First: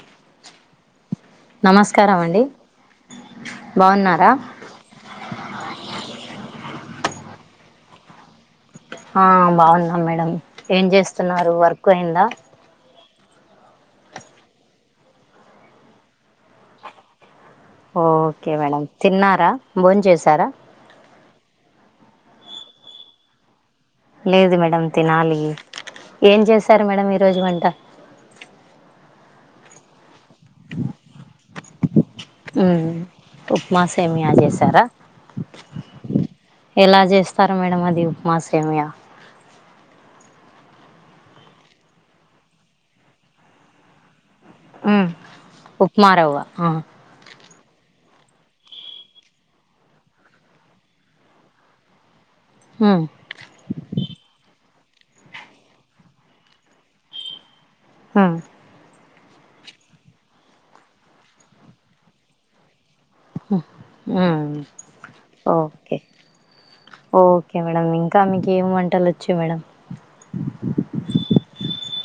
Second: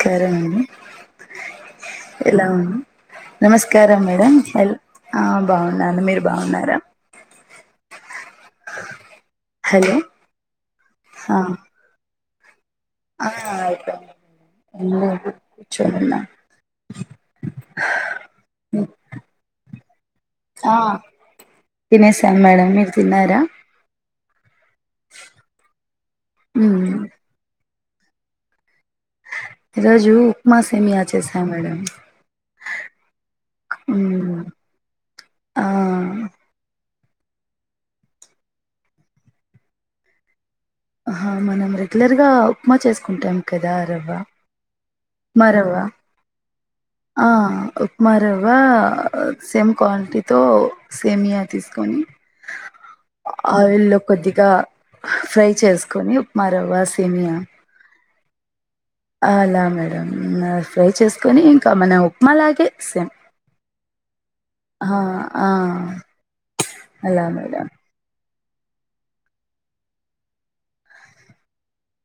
సరేనండి నమస్కారమండి నమస్కారం మేడం హ బాగున్నాను మీరు బాగున్నారా ఆ బాగున్నా హలో మేడం ఏం ఆ చేస్తున్నారు వర్క్ అయిందా [unintelligible] ఓకే మేడం తిన్నారా భోన్ చేసార తినేసం మేడం మీరు తిన్నార లేదు మేడంమ్ తినాలి ఏం చేశారు మ్మ్ మేడం ఈ రోజు వంట ఈరోజు ఉప్మా సేమియ చేశా మేడం ఉప్మా సేమియా మ్మ్ చేసారా ఆ ఎలా చేస్తారు మేడం అది ఉప్మా సేమియ మనం రెగ్యులర్గా ఉప్మా చేసుకుంటాం కదా రవ్వ మ్మ్ ఉప్మా రవ్వ ఉప్మా రవ్వ ఆ మరవ్వ సేమ్ క్వాన్టీతో సేమియా తీసుకొని మ్మ్ ఆయిల్ లో కొద్దిగా ఫ్రై చేసుకొని ఉప్మా రవ్వ సేమియా హ అలా మేడం ఫ్రై చేసుకొని ఇంకా మన ఉప్మా లాగే మ్మ్ ఆ ఆ ఒకే మేడం ఇంకా మీకు ఏమి వంటలు ఒచ్చు మేడం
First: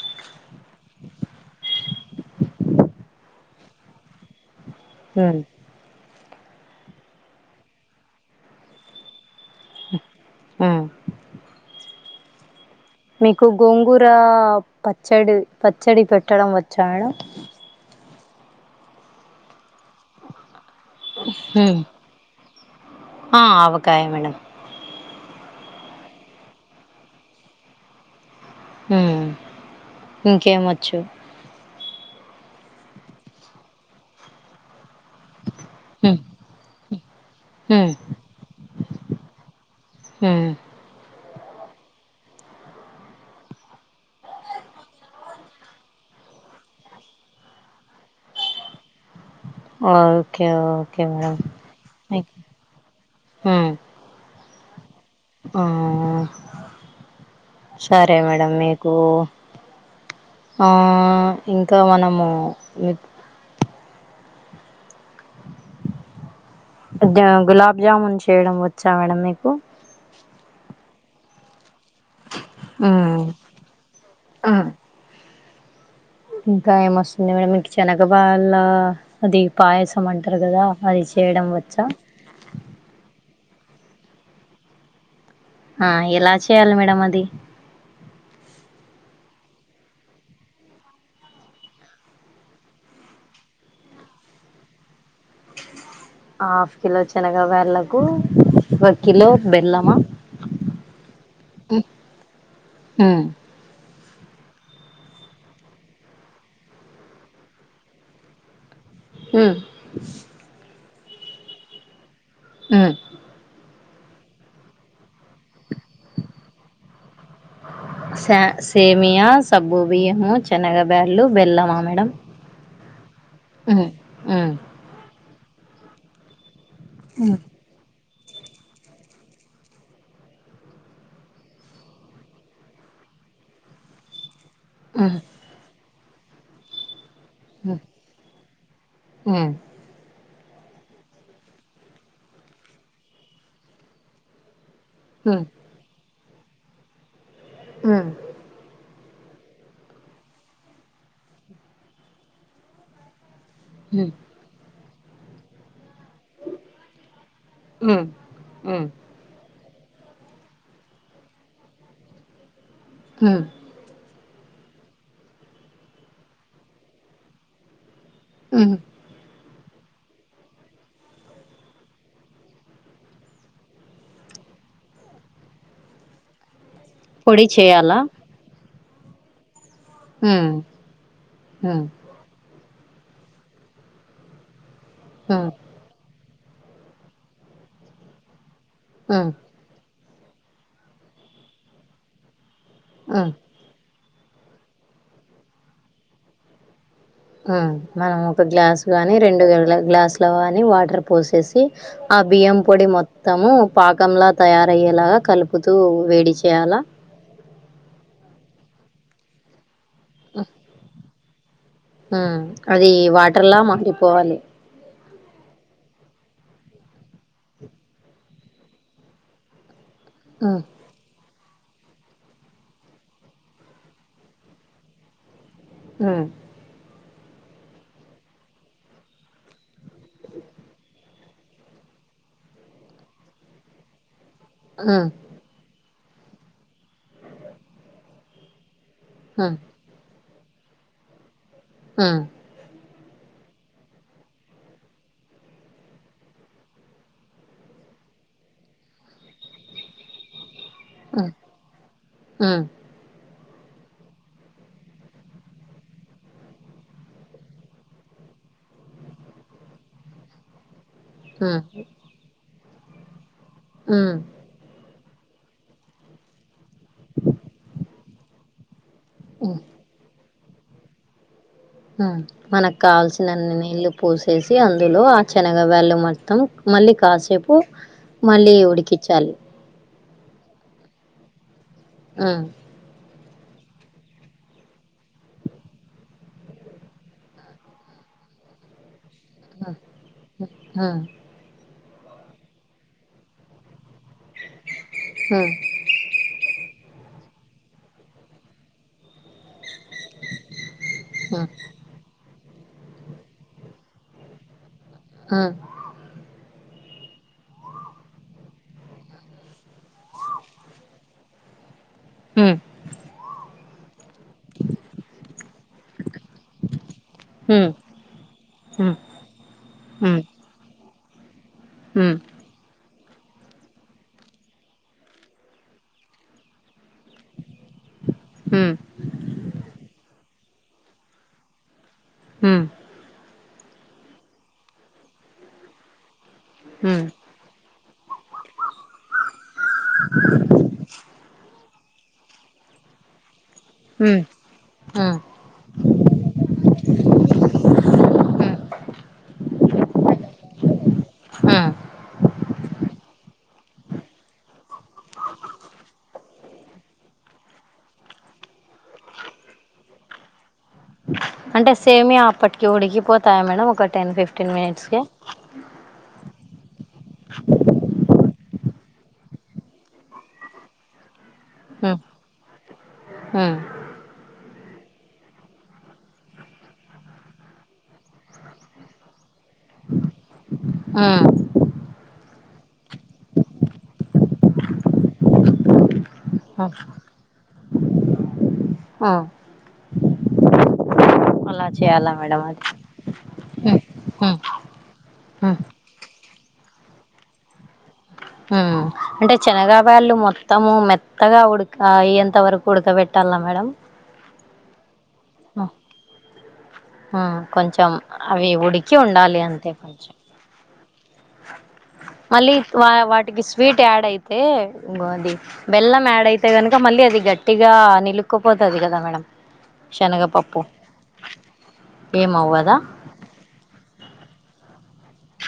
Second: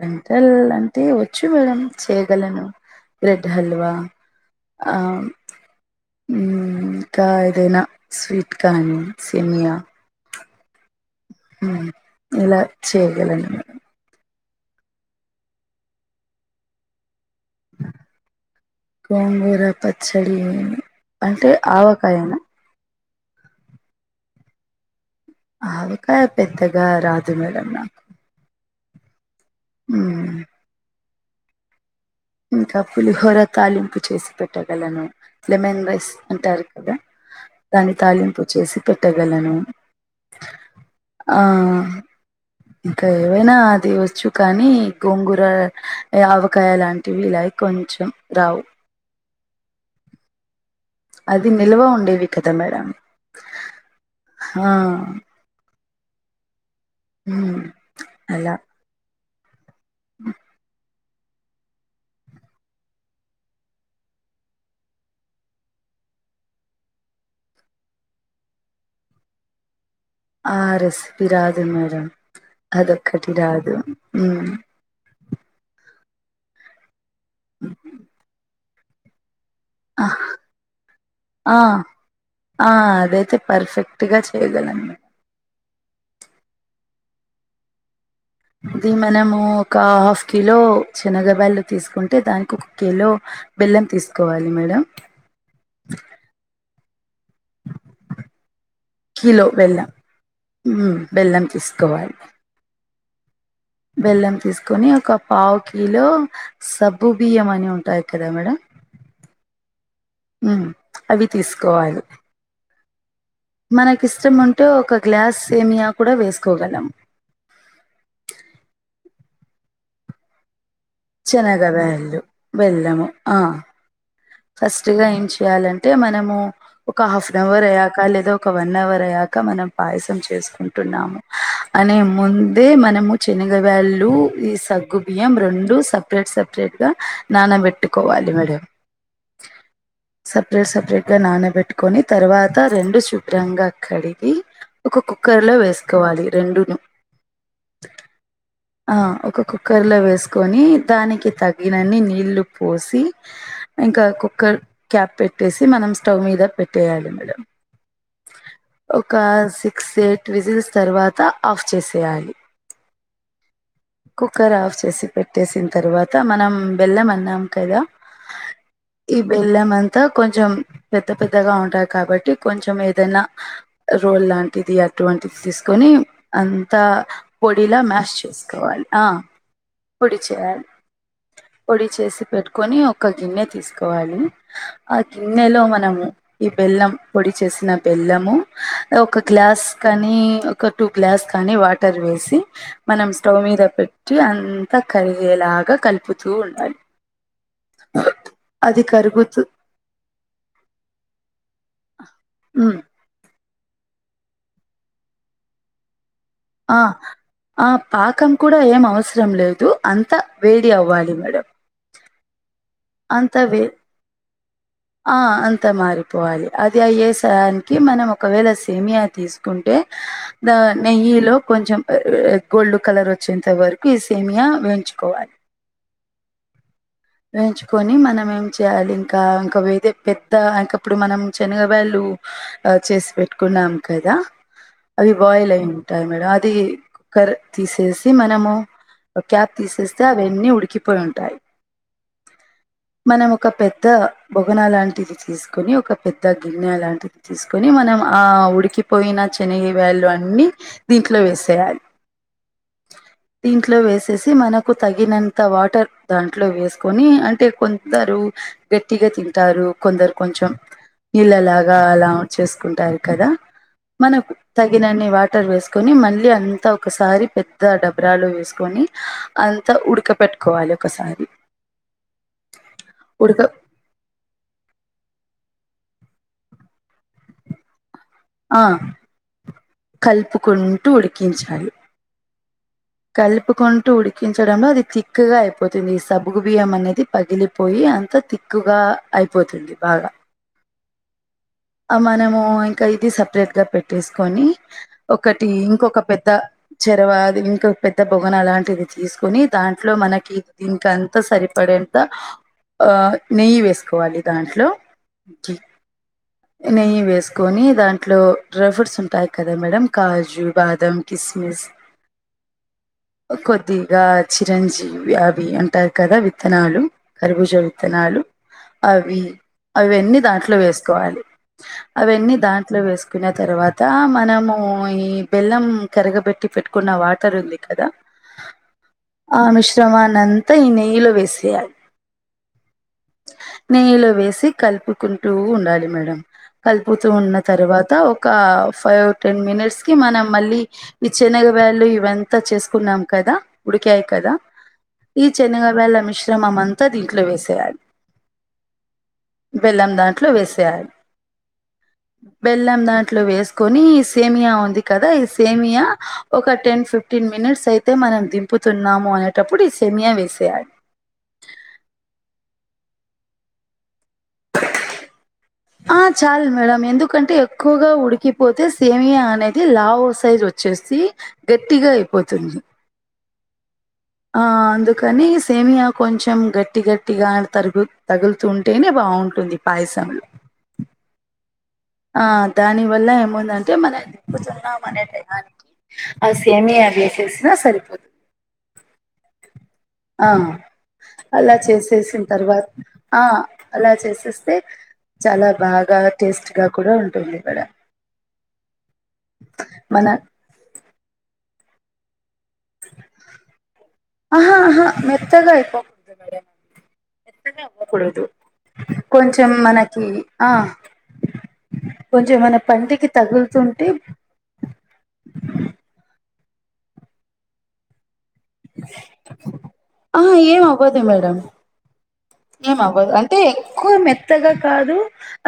వెంటల్ అంటే వచ్చు మేడం చేయగలను బ్రెడ్ హల్వా మ్మ్ ఇంకా ఏదైనా స్వీట్ కానీ సేమియా మ్మ్ ఇలా మీకు చేయగలను మేడం గోంగుర పచ్చడి పచ్చడి పెట్టడం వచ్చా మేడం గోంగూర పచ్చడి అంటే హ్మ్ ఆవకాయన ఆ అవుకాయ మేడం ఆవకాయ పెద్దగా రాదు మేడం నాకు మ్, ఇంకేం ఓచ్చు ఇంకా పులిహోర తాలింపు చేసి పెట్టగలను లెమన్ రైస్ హ్మ్ అంటారు కదా హ్మ్ దాని తాలింపు చేసి పెట్టగలను హ ఆ ఇంకా ఏవైనా అది వచ్చు కానీ గోంగూర ఆవకాయ లాంటి టివ లై కొంచం రావు ఓకేఓక అది నిల్వ ఉండేవి కదా మేడం హ్మ్ ఆ ఆ ఉమ్ సరే అలా మేడంమ్ మీకు ఇంకా మనము గులాబ్ జామున్ చేయడం వచ్చా మేడంమ్ మీకు ఆ రెసిపీ రాదు మేడం హ్మ్ అదొక్కటి రాదు హ్మ్ ఇంకా ఏమొస్తుంది మేడం ఇంక చెనగ బాల్ల అది ఆ పాయసం అంటారు కదా అది చేయడం ఆ వచ్చా ఆ అదైతే పర్ఫెక్ట్ గా చేయగలను మే ఆ ఎలా చేయాలి మేడం అది ఇది మనము ఒక హాఫ్ కిలో శనగబ్యాల్లు తీసుకుంటే దానికి ఒక కిలో బెల్లం తీసుకోవాలి మేడం ఆఫ్ కిలో చనగ బ్యాల్లకు ఒక కిలో బెల్లమా మ్మ్. బెల్లం తీసుకోవాలి ఉమ్ బెల్లం తీసుకుని ఒక పావు కిలో సబ్బు బియ్యం అని ఉంటాయి కదా మేడం ఉమ్ ఉమ్ అవి తీసుకోవాలి ఆ మనకిష్టం ఉంటే ఒక గ్లాస్ సేమియా కూడా వేసుకోగలం స సేమయా సబ్బుబియ్యము చెనగ బ్యాల్లు శనగ బెళ్ళమా మేడమ్ బెల్లు బెల్లము ఆ ఫస్ట్గా ఏం చెయాలంటే మనము ఒక హాఫ్ ఉమ్ అన్ అవర్ లేదా ఒక వన్ అవర్ అయ్యాక మనం పాయసం చేసుకుంటున్నాము అనే ముందే మన నము చనగబాళ్ళు ఈ సగ్గు బియ్యం రెండు సపరేట్ సపరేట్ గా నానబెట్టుకోవాలి మేడం ఉమ్ సపరేట్ సపరేట్ గా నానబెట్టుకొని తర్వాత రెండు శుభ్రంగా కడిగి ఒక ఉమ్ కుక్కర్లో వేసుకోవాలి రెండును ఉమ్ ఆ ఒక కుక్కర్ లో వేసుకొని దానికి తగినన్ని నీళ్లు పోసి ఉమ్ ఇంకా ఉమ్ కుక్కర్ క్యాప్ పెట్టేసి మనం స్టవ్ మీద పెట్టేయాల మడం ఉమ్ ఉమ్ ఒక సేట్ విజిల్స్ తర్వాత ఆఫ్ చేసేయాలి ఉమ్ కుక్కర్ ఆఫ్ చేసి పెట్టేసిన తర్వాత మనం బెల్లం అన్నాం కదా ఉమ్ ఇ బెల్లమం అ కొంచెం పెద్ద పెద్దగా ఉంటాయి కాబట్టి కొంచెం ఏదైనా రోల్ లాంటిది అ అటువంటి తీసుకొని అ కొత్త పొడి పొడిలా చేయాలా మ్యాష్ చేసుకోవాలి ఆ పొడి ఉమ్ చేయాలి ఉమ్ పొడి చేసి పెట్టుకొని ఒక గిన్నె తీసుకోవాలి ఆ ఉమ్ గిన్నెలో మనము ఈ బెల్లం పొడి చేసిన బెల్లము ఒక ఉమ్ గ్లాస్ కానీ ఒక టూ గ్లాస్ కానీ వాటర్ వేసి మనం ఉమ్ స్టవ మీద పెట్టి అంత కరిగేలాగా కలుపుతూ ఉండాలి ఆ మనం ఒక గ్లాస్ అది గాని కరుగుతూ రెండు గ్లాసు లో కాని వాటర్ పోసేసి ఆ బియ్యం ఉమ్ పొడి మొత్తము పాకంలా తయారయ్యేలాగా కలుపుతూ వేడి చేయాల ఆ ఆ పాకం కూడా ఏం అవసరం లేదు అంతా వేడి అవ్వాలి మేడం, హు అది అంత వాటర్లా వే మరిపోవాలి, ఆ అంతా మారిపోవాలి అది అయ్యేసానికి మనం ఒకవేళ సేమియా తీసుకుంటే, ద హ్మ్. నెయ్యి లో కొంచెం గోల్డ్ కలర్ వచ్చేంత వరకు ఈ సేమియా వేయించుకోవాలి, ఉ వేంచుకొని మనం ఏం చేయాలి ఇంకా ఒక ఏదే పెద్ద అంకప్పుడు మనం శనగవాళ్ళు చేసి పెట్టుకున్నాం కదా హ్మ్. అవి బాయిల్ అయి ఉంటాయి మేడం అది కుక్కర్ తీసేసి మనము ఒక క్యాప్ హ్మ్. తీసేస్తే అవన్నీ ఉడికిపోయి ఉంటాయి. ఉ మనం ఒక పెద్ద బొగన లాంటిది తీసుకొని ఒక పెద్ద గిన్నె లాంటిది తీసుకొని మనం ఆ ఉడికిపోయిన, శనగ వేళు అన్నిీ దీంట్లో హ్మ్. వేసేయాలి హ్మ్. దీంట్లో వేసేసి మనకు తగినంత వాటర్ దాంట్లో వేసుకొని అంటే కొందరు గ గట్టిగా తింటారు కొందరు కొంచెం హ్మ్. నీళ్ళలాగా అలా చేసుకుంటారు, కదా హ్మ్. మనకు తగినన్ని వాటర్ వేసుకొని మళ్ళీ అంతా ఒకసారి పెద్ద డబ్బ్రాలు వేసుకొని అంతా ఉడక పెట్టుకోవాలి ఒకసారి ఉ మనకు ఉడక కావల్సినన్ని నీళ్ళలు పూసేసి అందులో ఆ శనగా వేళ్ళు మొత్తం మళ్ళీ కాసేపు మళ్ళీ ఆ ఉడికించాలి కలుపుకుంటూ ఉడికించాలి ఉ కలుపుకుంటూ ఉడికించడంలో అది తిక్గా అయిపోతుంది ఈ సబుగు బియ్యం అనేది పగిలిపోయి, అంతా తిక్కుగా అయిపోతుంది బాగా ఉ మనము ఇంకా ఇది సపరేట్ గా పెట్టేస్త కని ఒకటి హ్మ్. ఇంకొక పెద్ద చెరవ ఇంక పెద్ద బొగన అలాంటివి తీసుకుని దాంట్ ఇట్లో మనకి దీనికి అంతా హ్మ్. సరిపడేంత నెయ్యి వేసుకోవాలి దాంట్లో హ్మ్. నెయ్యి వేసుకొని దాంట్లో డ్రై ఫ్రూట్స్ ఉంటాయి కదా మేడ కాజు బాదం కిస్మిస్ హ్మ్. కొద్దిగా చిరంజీవి వ్యాభి అంట ఉంటాయి కదా విత్తనాళ్లు కరిభుజ హ్మ్. విత్తనాలు హ్మ్ అవి అవి అన్నీ హ్మ్ దాంట్లో వేసుకోవాలి, హ్మ్ అవన్నీ దాంట్లో వేసుకు సుకున్న తర్వాత మనము ఈ బెల్లం కరగబెట్టి పెట్టు న్న వాటర్ ఉంది కదా హ్మ్ ఆ మిశ్రమానంత అంత ఈ నెయ్యి లో వేసేయాలి, ఉ నెయ్యిలో వేసి కలుపుకుంటూ ఉండాలి మేడం హ్మ్ కలుపుతూ ఉన్న తర్వాత ఒక ఫైవ్ టెన్ మినిట్స్ కి మనం మళ్ళీ ఇచ్చే, నెయ్యి వళ్ళు ఇవంతా చేసుకున్నాం కదా ఉడికాయి హ్మ్ హ్మ్ కదా హ్మ్ ఈ శనగ వేళ్ళ మిశ్రమమంతా దీంట్లో వేసేయలి, బెల్లం దాంట్లో వేసేయాలి హు బెల్లం దాంట్లో వేసుకొని సేమియా ఉంది కదా ఈ సేమియా ఒక టెన్ ఫిఫ్టీన్ ఫిఫ్టీన్ మినిట్స్ అయితే మనం దింపుతున్నాము, అనేటప్పుడు ఈ సెమయా వేసేయాలి అంటే సేమియా అప్పటికి ఉడికిపోతాయా మేడం ఒక టెన్ ఫిఫ్టీన్ మినిట్స్కి ఆ చాలు మేడం ఎందుకంటే ఎక్కువగా ఉడికిపోతే సేమియా అనేది లావ సైజ్ వచ్చేసి, గట్టిగా అయిపోతుంది ఆ అందుకని సేమియా కొంచెం గట్టి గట్టిగా తరుగు తగులుతుంటేనే బా బావుంటుంది పాయసంలో ఆ ఆ దాని వల్ల ఏముందంటే మనం దిప్పుతున్నాం అనే టయానికి అ సేమియా చేసేసినా సరిపోదు ఆ అలా చేయాలా చేసేసిన మేడం అది తర్వాత ఆ హ్మ్. అలా హ్మ్. చేసేస్తే చాలా హ్మ్. బాగా టేస్ట్ గా కూడా ఉంటుంది ఇక్కడ ఉమ్ అంటే శనగా బ్యాళ్లు మొత్తం మెత్ త్తగా ఉడక ఎంత వరకు ఉడకబెట్టాలా మేడం ఆహా ఆహా హ్మ్. మెత్తగాయిపోకూడదు మేడం హ్మ్. మెత్తగా కొంచెం అవ్వకూడదు అవి ఉడికి ఉండాలి కొంచెం అంతే మనకి కొంచెం ఆ కొంచెం మళ్ళీ మన వా పంటికి వాటికి స్వీట్ తగులుతుంటే యాడ్ అయితే ఇంగోది అది బెల్లం యాడ్ అయి తే గనుక మళ్ళీ అది గట్టిగా నిలు అతుక్కపోతుంది కదా మేడం ఆ శనగపప్పు ఏం అవ్వదా ఏమవ్వదు అంటే ఎక్కువ మెత్తగా కాదు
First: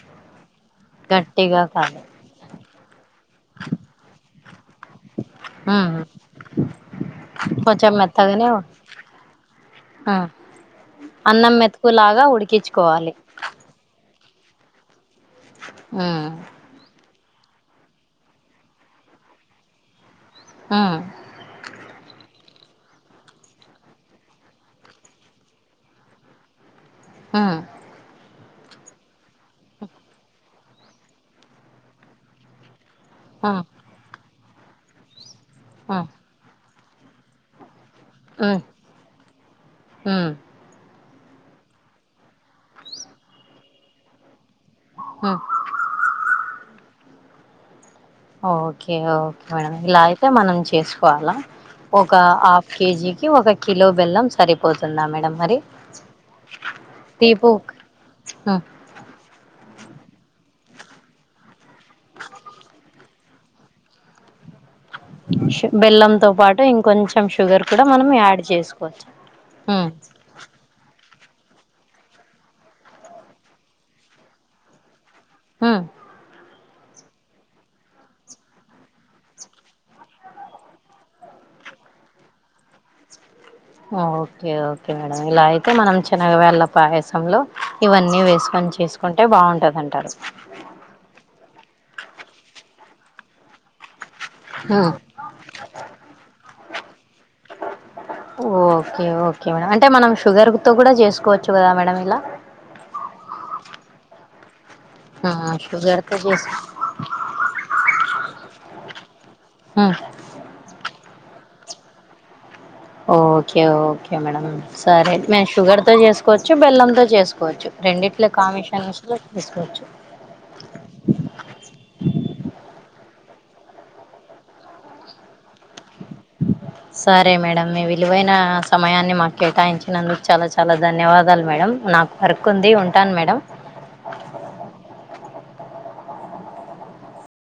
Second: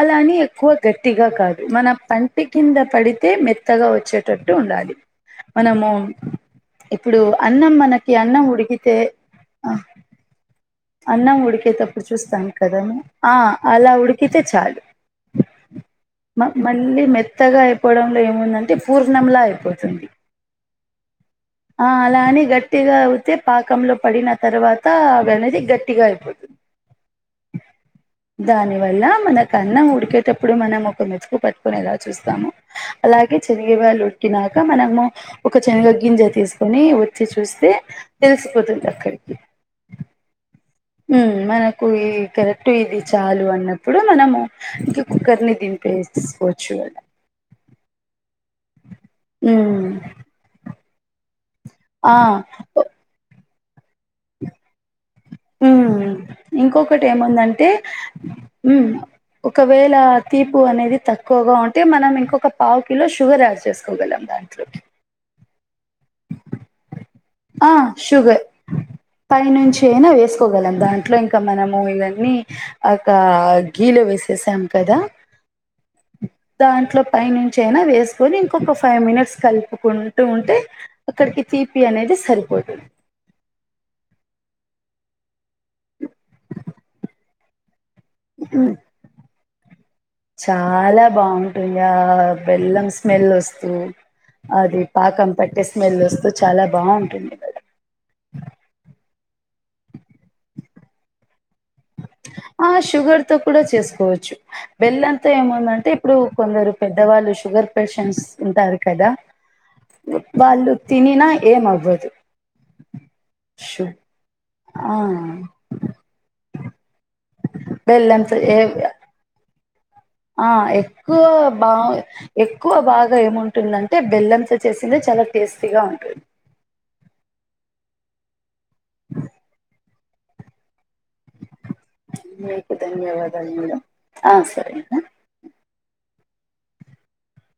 అలా అని ఎక్కువ గట్టిగా కాదు మన పంటి కింద పడితే మెత్తగా వచ్చేటట్టు ఉండాలి మనము ఉమ్ ఇప్పుడు అన్నం కొంచెం మనకి అన్నం మెత్తగానే ఉడికితే ఆ అన్నం ఉడికే తప్పుడు మెతుకులాగా చూస్తాను కదా ఉడికించుకోవాలి ఆ అలా ఉడి కితే చాలు ఉమ్ మ మళ్ళీ మె త్తగా అయిపోవడంలో ఏముందంటే పూర్ణంలా అయిపోతుంది ఉమ్ ఆ అలా అని గట్టిగా అయితే పాకంలో పడిన తర్వాత అవి అనేది గట్టిగా అయిపోతు ఆ దాని వల్ల మనకన్నం ఉడికేటప్పుడు మనం ఒక మెతుకు పట్టుకోని ఎలా చూస్తాము అలాగే ఉమ్ శనగి బ్యాళ్లు ఉడికినాక మనము ఒక శనగ ఉమ్ గింజ తీసుకొని వచ్చి చూస్తే ఉమ్ తెలుసిపోతుంది అక్కడికి ఉమ్ ఉమ్ మనకు ఈ కరెక్ట్ ఇది చాలు అన్నప్పుడు మనము ఇంక ఉమ్ కుక్కర్ని దింపేసుకోవచ్చు ఓకే ఓకే మేడం ఉమ్ ఇలా అయితే మనం చేసుకోవాలా ఒక ఆ హాఫ్ కేజీకి ఒక కిలో బెల్లం సరిపోతుందా మేడం మరి ఉమ్ ఇంకొకటి తీపు ఏముందంటే ఉమ్ ఒకవేళ తీపు అనేది తక్కువగా ఉంటే మనం ఇంకొక పావు కిలో షుగర్ యాడ్ చేసుకోగలం దాంట్లోకి బెల్లంతో పాటు ఇంకొంచెం షుగర్ ఆ కూడా మనం యాడ్ షుగర్ చేసుకోవచ్చు పై నుంచి ఉమ్ అయినా వేసుకోగలం దాంట్లో ఇం క మనము ఇవన్నీ ఒక గీలో వేసేసాం కదా ఆ దాంట్లో పైనుంచి అయినా వేసుకొని ఇంకొక ఫైవ్ మినిట్స్ కలుపుకుంటూ ఉంటే అక్కడికి తి తిపి అనేది సరిపోతుంది ఓకే ఓకే మేడం ఇలా అయితే మనం శనగ బ్యాలా పాయసంలో ఇవన్నీ వేసుకొని చేసుకుంటే బాగుంటదండి చాలా బాగుంటుంది ఆ బెల్లం స్మెల్ వస్తు అది పాకం పట్టే స్మెల్ వస్తూ చాలా బాగుంటుంది కదా. ఓకే ఓకే మేడం అంటే మనం షుగర్ తో కూడా చేసుకోవచ్చు కదా మేడం ఇలా ఆ షుగర్ తో కూడా చేసుకోవచ్చు బెల్లంతో హ్మ్ ఏముందంటే షుగర్ తో ఇప్పుడు చేసు కొందరు పెద్దవాళ్ళు షుగర్ పేషెంట్స్ ఉంటారు కదా హ్మ్ వాళ్ళు తినిన ఏమవ్వదు. Okay okay madam. ఆ సరే మేము షుగర్ తో చేసుకోవచ్చు బెల్లంతో చేసుకోవచ్చు. రెండిట్ల బెల్లంతో ఏ కమిషన్స్ లో తీసుకోవచ్చు. ఆ ఎక్కువ బా ఎక్కువ బాగా ఏముం టుందంటే బెల్లంతో చేసిందే చాలా టేస్టీగా ఉంటుంది. సరే మేడం మీ విలువైన సమయాన్ని మాక్కేటాయించినందుకు చాలా చాలా ధన్యవాదాలు మేడం. నాకు వర్క్ ఉంది మీకు ఉంటాను మేడం. ధన్యవాదాలు ఆ సరే